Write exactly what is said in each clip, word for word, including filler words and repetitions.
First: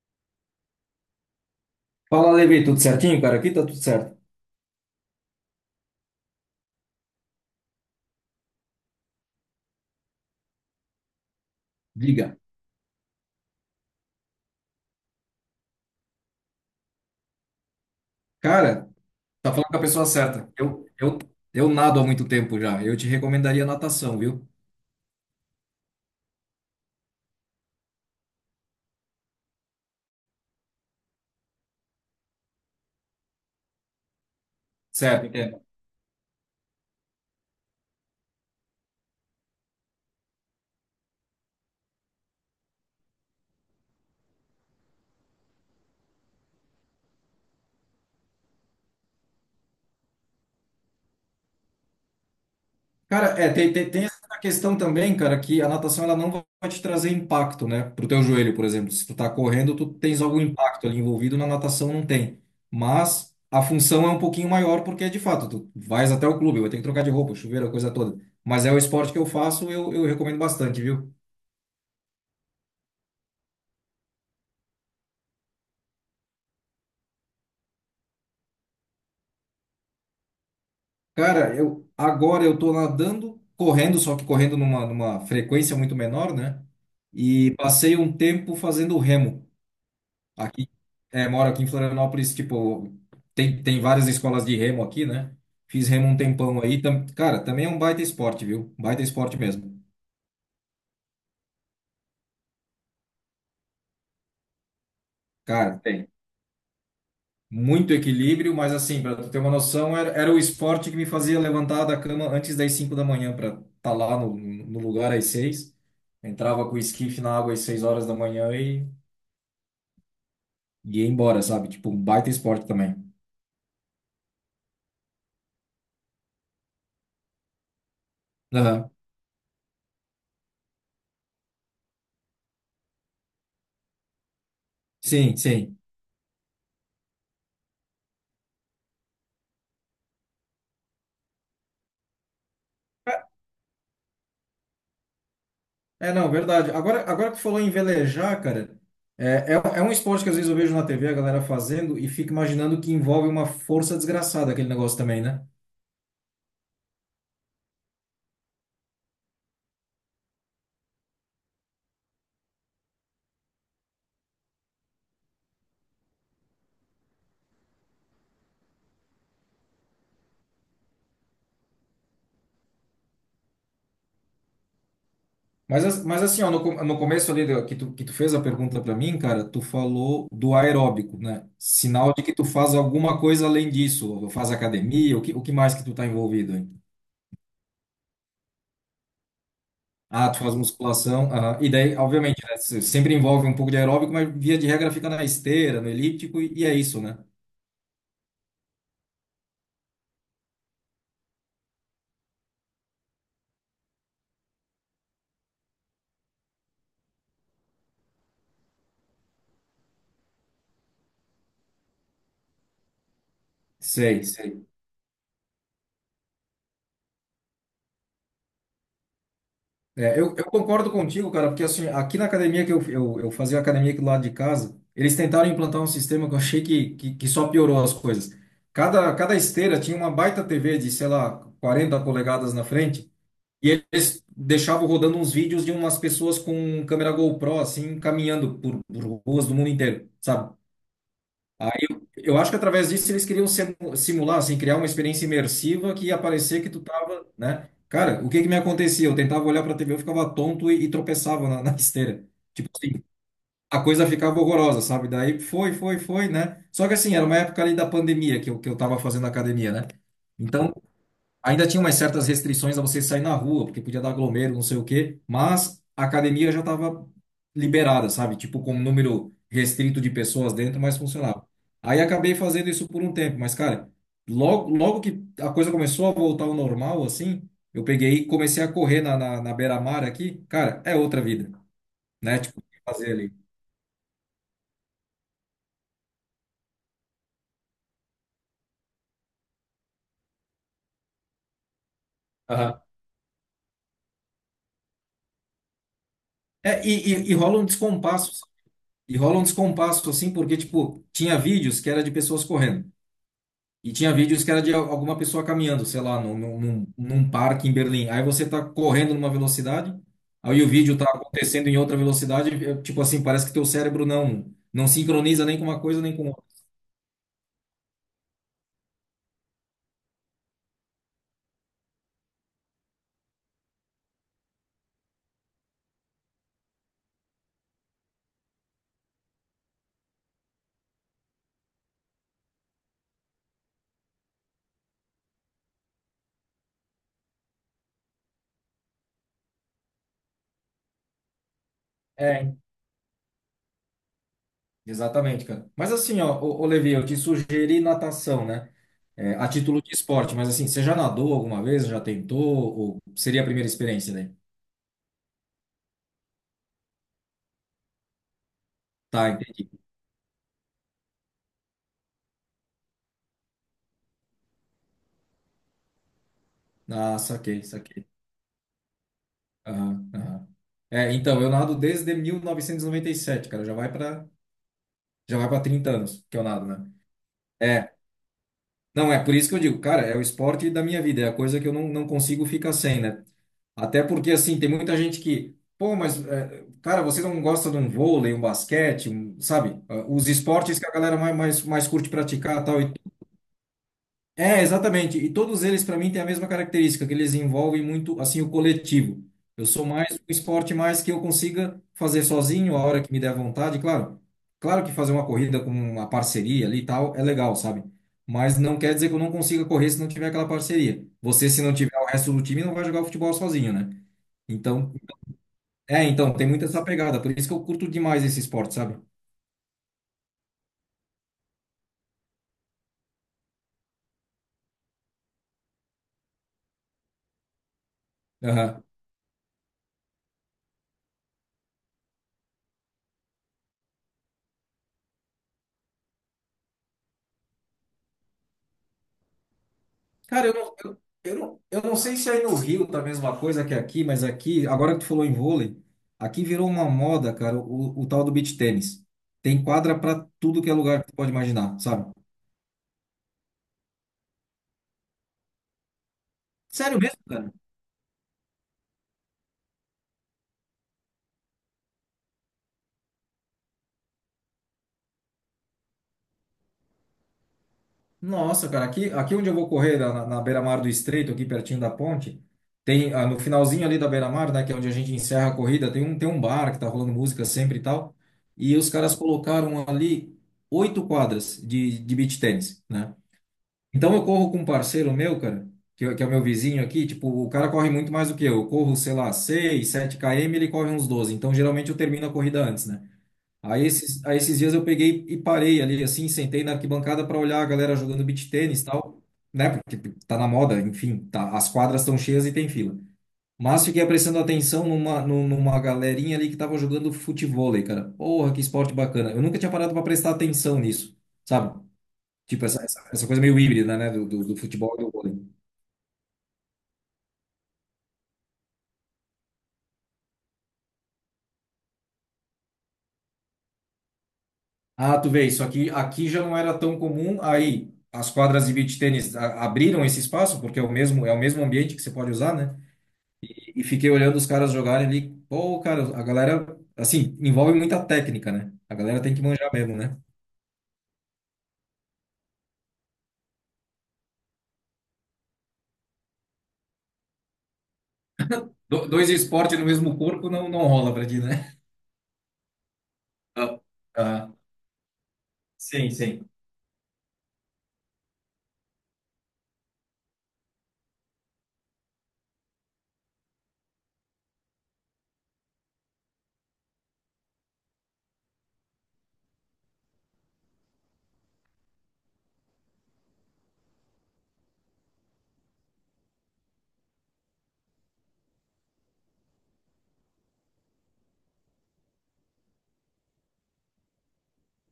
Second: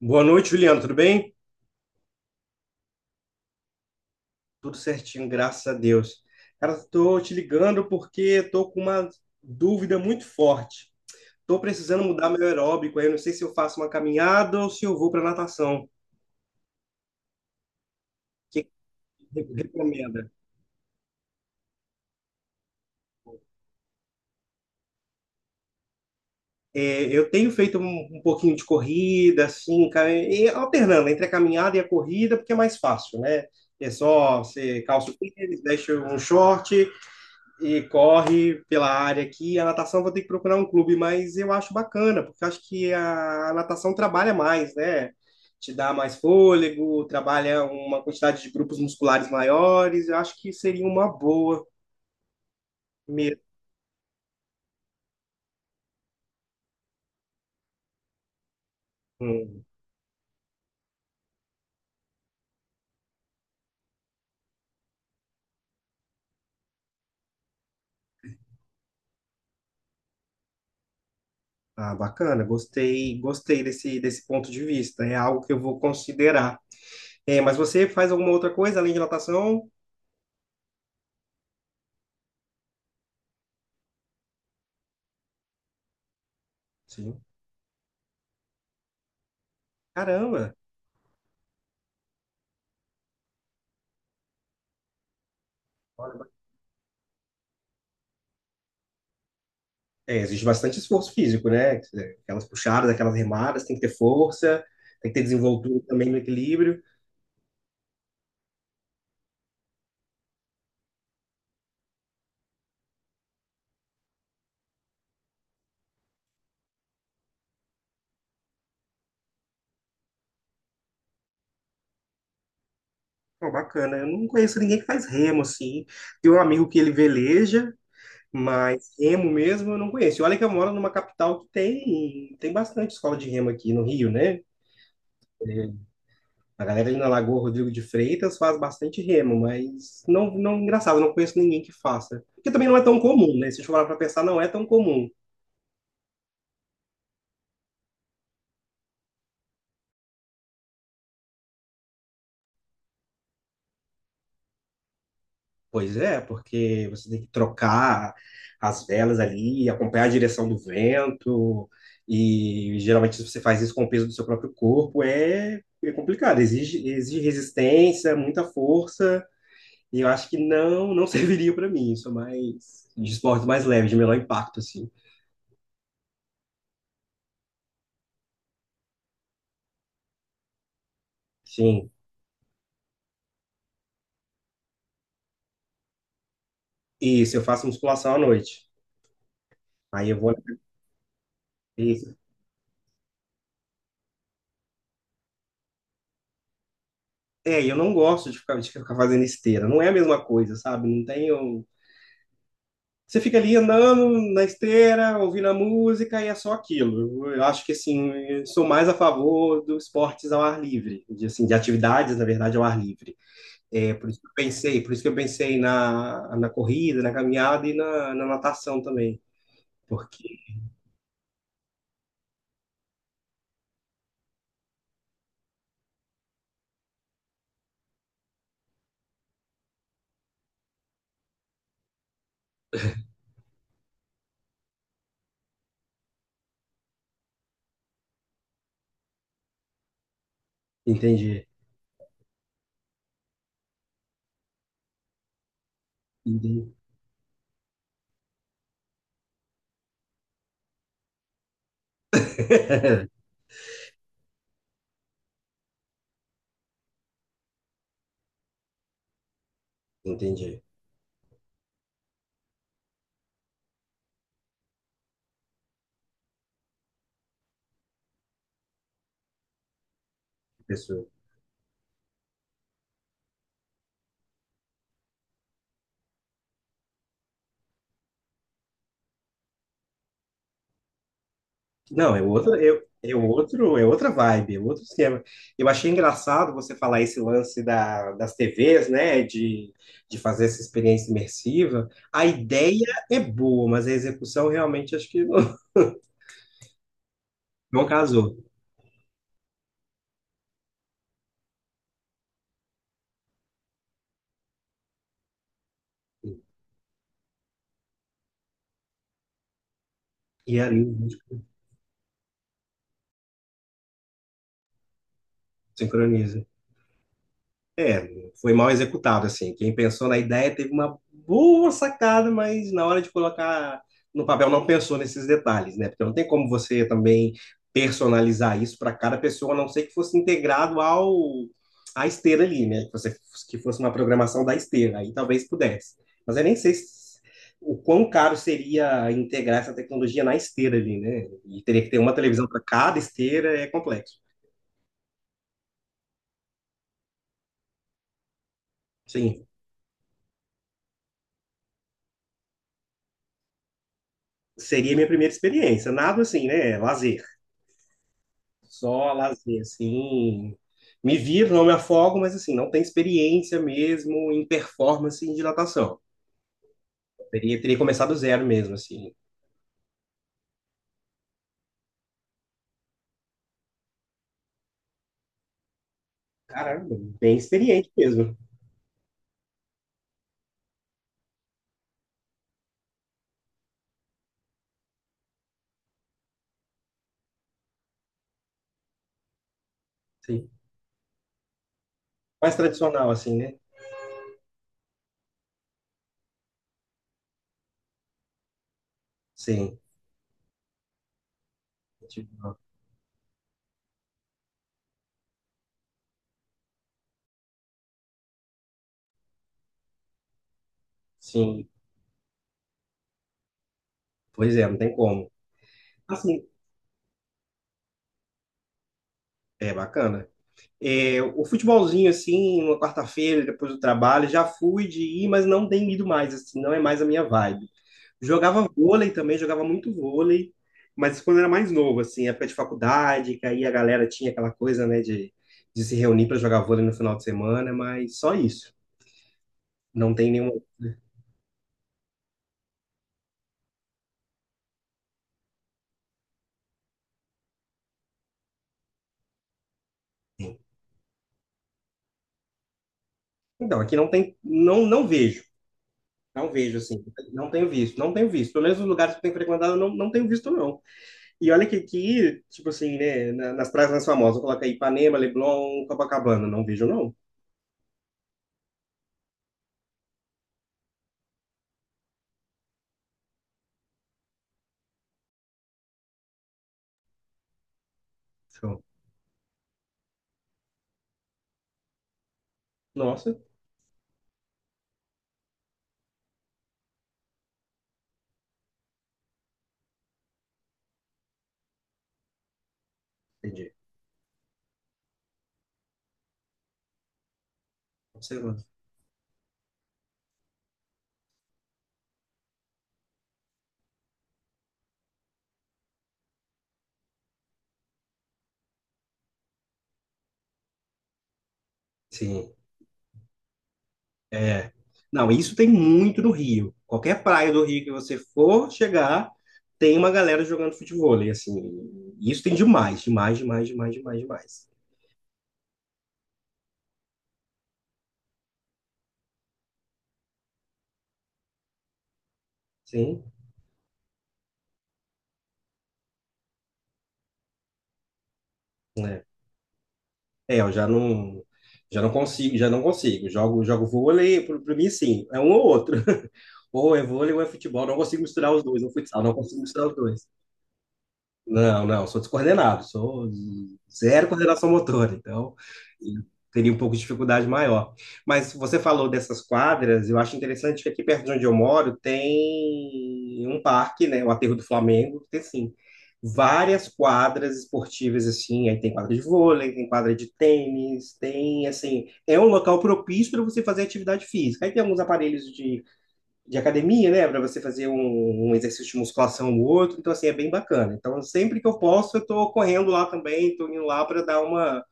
Boa noite, Juliano. Tudo bem? Fala, Levi, tudo certinho, cara? Aqui tá tudo certo. Tudo certinho, graças a Deus. Cara, estou te ligando porque estou com uma dúvida muito forte. Estou precisando mudar Diga. meu aeróbico. Aí eu não sei se eu faço uma caminhada ou se eu vou para natação. O que Cara, que tá re- falando com a pessoa recomenda? certa. Eu, eu, eu nado há muito tempo já. Eu te recomendaria natação, viu? É, eu tenho feito um, um pouquinho de corrida, assim, ca- e alternando entre a caminhada e a corrida, porque é mais fácil, né? É só você calça o Certo, tênis, entendo. deixa um short e corre pela área aqui. A natação eu vou ter que procurar um clube, mas eu acho bacana, porque eu acho que a natação trabalha mais, né? Te dá mais fôlego, trabalha uma quantidade de grupos musculares maiores. Eu acho que seria uma boa Cara, mesmo. é, tem, tem, tem essa questão também, cara, que a natação ela não vai te trazer impacto, né? Pro teu joelho, por exemplo. Se tu tá correndo, tu tens algum impacto ali envolvido, na natação não tem. Mas a função é um pouquinho maior, porque de fato, tu vais até o clube, vai ter que trocar de roupa, chuveiro, a coisa toda. Mas é o esporte que eu faço, eu, eu recomendo bastante, viu? Ah, bacana, gostei, gostei desse, desse ponto de vista. É algo que eu vou considerar. É, mas você faz alguma outra coisa além de natação? Cara, eu agora eu tô nadando, correndo, só que correndo numa, numa, frequência muito menor, né? Sim. E passei um tempo fazendo remo. Caramba! Aqui, é, moro aqui em Florianópolis, tipo, tem, tem várias escolas de remo aqui, né? Fiz remo um tempão aí. tam- cara, também é um baita esporte, viu? Baita esporte mesmo. É, exige bastante esforço físico, né? Aquelas puxadas, aquelas remadas, tem que ter força, tem que ter Cara, desenvoltura tem também no equilíbrio. muito equilíbrio, mas assim, para tu ter uma noção, era, era o esporte que me fazia levantar da cama antes das cinco da manhã para estar tá lá no, no lugar às seis. Entrava com o esquife na água às seis horas da manhã e, e ia embora, sabe? Tipo, um baita esporte também. Pô, bacana. Eu não conheço ninguém que faz remo, assim. Tem um amigo que ele veleja, mas Aham. remo mesmo eu não conheço. E olha que eu moro numa capital que tem, tem bastante escola de remo aqui no Rio, né? Sim, sim. A galera ali na Lagoa Rodrigo de Freitas faz bastante remo, mas não, não, engraçado, eu não conheço ninguém que faça. Porque também não é tão comum, né? Se a gente for parar pra pensar, não é tão comum. É, não, verdade. Agora, agora que tu falou em velejar, cara, é, é, é um esporte que às vezes eu vejo na T V a galera fazendo e fico imaginando que envolve uma força desgraçada aquele negócio também, né? Pois é, porque você tem que trocar as velas ali, acompanhar a direção do vento, e geralmente se você faz isso com o peso do seu próprio corpo, é, é complicado, exige, exige resistência, muita força, e eu acho que não não serviria para mim, isso é mais de esporte mais leve, de menor impacto, assim. Mas, as- mas assim, ó, no, com- no começo ali do- que tu, que tu fez a pergunta para mim, cara, tu falou do aeróbico, né? Sim, Sinal de que tu faz alguma coisa além disso. Ou faz academia, o que, o que mais que tu tá envolvido aí? isso, eu faço musculação à noite, aí eu Ah, vou... tu faz musculação, aham. E daí, Isso. obviamente, né, se- sempre envolve um pouco de aeróbico, mas via de regra fica na esteira, no elíptico, e, e é isso, né? É, e eu não gosto de ficar, de ficar fazendo esteira, não é a mesma coisa, sabe? Não tenho. Você fica ali andando na esteira, ouvindo a música e é só aquilo. Eu acho que assim, eu sou mais a favor dos esportes ao ar livre, de, assim, de atividades, na verdade, ao ar livre. É por isso Sei, que eu sei. pensei, por isso que eu pensei na, na corrida, na caminhada e na, na natação também. É, Porque, eu, eu concordo contigo, cara, porque assim, aqui na academia que eu, eu, eu fazia academia aqui do lado de casa, eles tentaram implantar um sistema que eu achei que, que, que só piorou as coisas. Cada, cada esteira tinha uma baita T V de, sei lá, quarenta polegadas na frente, e eles deixavam rodando uns vídeos de umas pessoas com câmera GoPro, assim, caminhando por, por, ruas do mundo inteiro, sabe? entendi, Aí eu eu acho que através disso eles queriam simu- simular, assim, criar uma experiência imersiva que ia parecer que entendi, tu tava, né? Cara, o que que me acontecia? Eu tentava olhar pra T V, eu ficava tonto e, e tropeçava na, na, esteira. Tipo assim, a coisa ficava horrorosa, sabe? Daí foi, foi, foi, né? Só que assim, era uma época ali da pandemia que eu, que eu tava fazendo academia, né? entendi. Então, ainda tinha umas certas restrições a você sair na rua, porque podia dar aglomero, não sei o quê, mas a academia já estava liberada, sabe? Tipo, com um número restrito de pessoas dentro, mas Pessoa. funcionava. Aí acabei fazendo isso por um tempo, mas, cara, logo, logo que a coisa começou a voltar ao normal, assim, eu peguei e comecei a correr na, na, na beira-mar aqui, cara, é outra vida, Não, é né? outra, Tipo, é, fazer é ali. outro, é outra vibe, é outro esquema. Eu achei engraçado você falar esse lance da, das T Vs, né, de, de fazer essa experiência imersiva. A Aham. ideia é boa, mas a execução realmente acho que não, É, e, e, e rola um não descompasso, casou. e rola um descompasso, assim, porque, tipo, tinha vídeos que era de pessoas correndo. E tinha vídeos que era de al- alguma pessoa caminhando, sei lá, num, num, num num parque em Berlim. Aí você tá correndo numa velocidade, E aí o ali vídeo tá a gente acontecendo em outra velocidade, é, tipo assim, parece que teu cérebro não não sincroniza nem com uma coisa nem com sincroniza. outra. É, foi mal executado, assim. Quem pensou na ideia teve uma boa sacada, mas na hora de colocar no papel não pensou nesses detalhes, né? Porque não tem como você também personalizar isso para cada pessoa, a não ser que fosse integrado ao à esteira ali, né? Que você que fosse uma programação da esteira, aí talvez pudesse. Mas eu nem sei se- o quão caro seria integrar essa tecnologia na esteira ali, né? E teria que ter uma televisão É, para cada esteira, é complexo. exatamente, cara. Mas assim, ó, ô, ô Levi, eu te sugeri natação, né? É, Sim, a título de esporte, mas assim, você já nadou alguma vez? Já tentou? Ou seria a primeira experiência daí? seria minha primeira experiência. Nada assim, né? Lazer. Só Tá, lazer, entendi. assim. Me viro, não me afogo, mas assim, não tem experiência mesmo em performance em dilatação. Ah, Teria, saquei, teria saquei. começado do zero mesmo, assim. Aham, aham. É, então, eu nado desde mil novecentos e e noventa e sete, cara, já vai para. Já vai para trinta anos que eu nado, né? Caramba, bem experiente É. mesmo. Não, é por isso que eu digo, cara, é o esporte da minha vida, é a coisa que eu não, não consigo ficar sem, né? Até porque, assim, tem muita gente que, pô, mas, é, cara, você não gosta de um vôlei, um basquete, um- sabe? Ah, os Sim. esportes que a galera mais, mais, mais curte Mais praticar tal. E tradicional, assim, né? é, exatamente. E todos eles, para mim, têm a mesma característica, que eles envolvem muito, assim, o coletivo. Eu Sim. sou mais um esporte mais que eu consiga fazer Tipo, sozinho, a hora que me der vontade, claro. Claro que fazer uma corrida com uma parceria ali e tal é legal, sabe? Mas não quer dizer que eu não consiga correr se não tiver aquela parceria. Você, se sim, não tiver o resto do time, não vai jogar futebol sozinho, né? pois é, não tem Então, como. é, então, Assim, tem muito essa pegada. Por isso que eu curto demais esse esporte, sabe? é bacana. É, o futebolzinho, assim, uma quarta-feira, depois do trabalho, já fui de ir, mas não tenho ido mais, assim, não é mais a minha vibe. Jogava Aham. vôlei também, jogava muito vôlei, mas quando era mais novo, assim, época de faculdade, que aí a galera tinha aquela coisa, né, de, de se reunir para jogar vôlei no final de semana, mas só isso. Não tem Cara, eu nenhum. não, eu, eu não, eu não sei se aí no Rio tá a mesma coisa que aqui, mas aqui, agora que tu falou em vôlei, aqui virou uma moda, cara, o, o tal do beach tênis. Tem quadra pra tudo que é lugar que tu pode imaginar, sabe? Então, aqui não tem. Não, não vejo. Não vejo, Sério assim. mesmo, Não cara? tenho visto. Não tenho visto. Pelo menos os lugares que eu tenho frequentado, eu não, não tenho visto, não. E olha que aqui, tipo assim, né, na- nas praias mais famosas, coloca aí Ipanema, Leblon, Copacabana. Não vejo, não. Nossa, cara, aqui, aqui onde eu vou correr, na, na, beira-mar do Estreito, aqui pertinho da ponte, tem, ah, no finalzinho ali da beira-mar, né, que é onde a gente encerra a corrida, tem um, tem um, bar que tá rolando música sempre e tal, e Show. os caras colocaram ali oito quadras de, de beach tênis, né? Nossa, Então eu corro com um parceiro meu, cara, que, é- que é o meu vizinho aqui, tipo, o cara corre muito mais do que eu. Eu corro, sei lá, seis, sete quilômetros, ele corre uns doze. Então geralmente eu termino a corrida antes, né? entendi. Aí esses, aí esses dias eu peguei e parei ali, assim, sentei na arquibancada para olhar a galera jogando beach Observando. tênis e tal, né? Porque tá na moda, enfim, tá, as quadras estão cheias e tem fila. Mas fiquei prestando atenção numa, num- numa galerinha ali que tava jogando futevôlei, cara. Porra, que esporte bacana. Eu nunca tinha parado para prestar atenção nisso, sabe? Sim. Tipo, essa, essa, essa coisa meio híbrida, né? Do, do, do É. futebol e do Não, vôlei. isso tem muito no Rio. Qualquer praia do Rio que você for chegar, tem uma galera jogando futebol. E assim, isso tem demais, demais, demais, demais, demais, demais. Ah, tu vê, isso aqui, aqui, já não era tão comum. Aí, as quadras de beach tênis a- abriram esse espaço, porque é o mesmo, é o mesmo ambiente que você pode usar, né? Sim, E, e fiquei olhando os caras jogarem ali. Pô, cara, a galera, assim, envolve muita técnica, né? A galera né? tem que manjar mesmo, né? É, eu já não, já não consigo, já não consigo. Jogo, jogo vôlei, para mim, sim, é um ou outro. Ou é vôlei ou é futebol. Não consigo misturar os dois, ou Do- futsal, Dois não consigo esportes no misturar os mesmo dois. corpo não, não rola pra ti, né? Não, não, sou descoordenado, sou Ah, zero ah, coordenação motora, então sim, eu sim. teria um pouco de dificuldade maior. Mas você falou dessas quadras, eu acho interessante que aqui perto de onde eu moro tem um parque, né, o Aterro do Flamengo, tem assim, várias quadras esportivas assim, aí tem quadra de vôlei, tem quadra de tênis, tem assim, é um local propício para você fazer atividade física. Aí tem alguns aparelhos de de academia, né? Para você fazer um, um exercício de musculação ou outro. Então, assim, é bem bacana. Então, sempre que eu posso, eu estou correndo lá também, estou indo lá para dar uma,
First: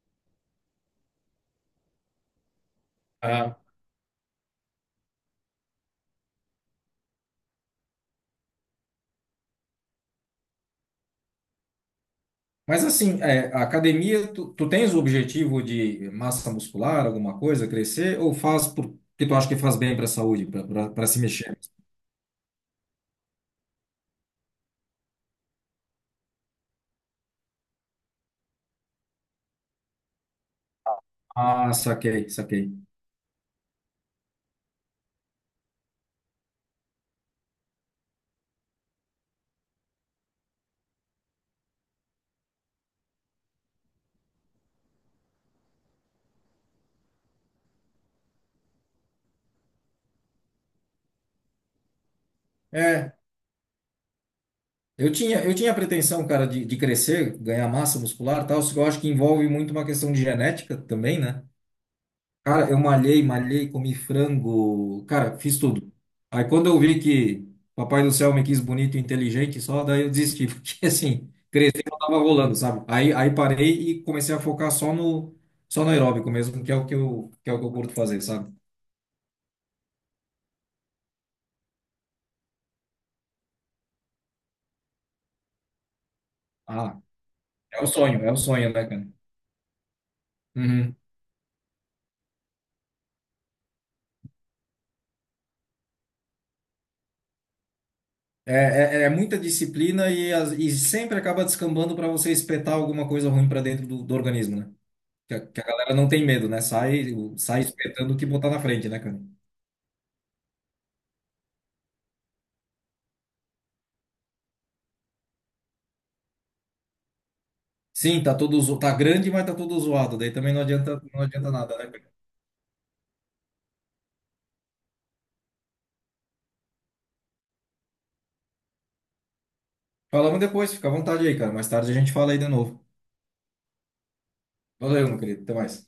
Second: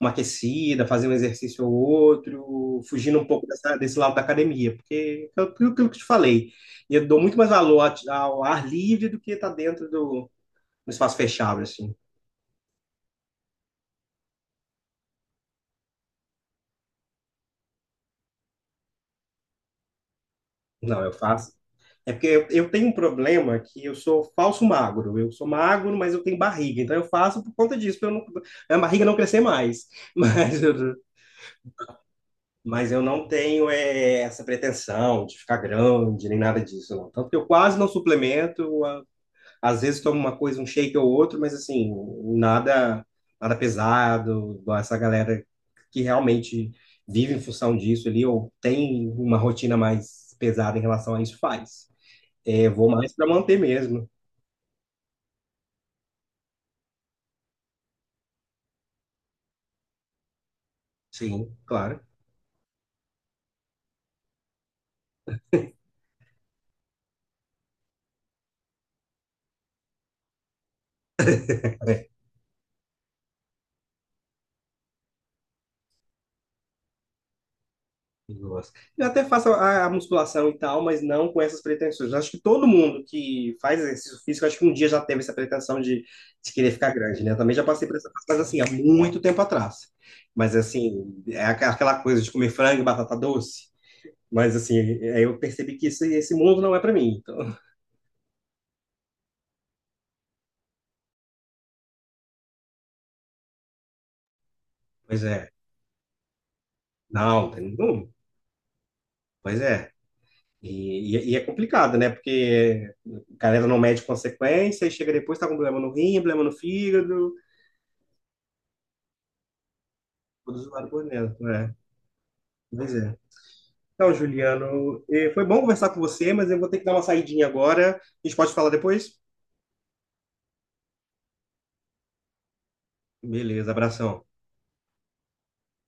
uma aquecida, fazer um exercício ou outro, fugindo um pouco Ah, dessa- desse lado da academia, porque é aquilo que eu te falei. Eu dou muito mais valor a- ao ar livre do que estar dentro do, do espaço fechado, assim. mas assim, é, a academia, tu, tu tens o objetivo de massa muscular, alguma coisa, crescer, ou faz porque tu acha que faz bem para a saúde, Não, para eu se faço. mexer? É porque eu, eu tenho um problema que eu sou falso magro. Eu sou magro, mas eu tenho barriga. Então eu faço por conta disso, para a barriga não crescer mais. Mas eu, Ah, saquei, saquei. mas eu não tenho é, essa pretensão de ficar grande, nem nada disso, não. Tanto que eu quase não suplemento. a- Às vezes tomo uma coisa, um shake ou outro, mas assim, nada, nada pesado, igual essa galera que realmente vive em função disso ali, ou tem uma rotina mais pesada em relação a isso, faz. É, vou mais É, para manter mesmo. eu tinha, eu tinha a pretensão, cara, de, de, crescer, ganhar massa muscular e tal, só que eu acho que envolve muito uma questão de genética também, né? Sim, claro. Cara, eu malhei, malhei, comi frango, cara, fiz tudo. Aí quando eu vi que Papai do Céu me quis bonito e inteligente só, daí eu desisti, porque assim, crescer não É. tava rolando, sabe? Aí, aí parei e comecei a focar só no, só no, aeróbico mesmo, que é o que eu, que é o que eu curto fazer, Eu sabe? gosto. Eu até faço a, a musculação e tal, mas não com essas pretensões. Acho que todo mundo que faz exercício físico, acho que um dia já teve essa pretensão de, de querer ficar Ah, grande, né? Eu também já é passei o por essa sonho, é o fase, mas assim, há sonho, né, cara? muito tempo atrás. Mas Uhum. assim, é aqua- aquela coisa de comer frango e batata doce. Mas assim, aí eu percebi que isso, esse mundo não é para mim. Então, É, é, é muita disciplina e, as- e sempre acaba descambando para você espetar alguma coisa ruim para dentro do, do organismo, né? pois Que a, é. que a galera não tem medo, né? Sai, Não, tem sai nenhum. espetando o que botar na frente, né, cara? Pois é. E, e- e é complicado, né? Porque a galera não mede consequência e chega depois, tá com problema no rim, problema no fígado. Sim, tá todo zo... tá grande, mas tá todo zoado. Daí também não Todos os adianta, por não dentro, adianta é. nada, né, cara? Pois é. Então, Juliano, eh, foi bom conversar com você, mas eu vou ter que dar uma saidinha agora. A gente pode falar depois? Falamos depois, fica à vontade aí, cara. Mais tarde a gente fala aí de novo. Beleza, abração. Valeu, meu querido. Até mais.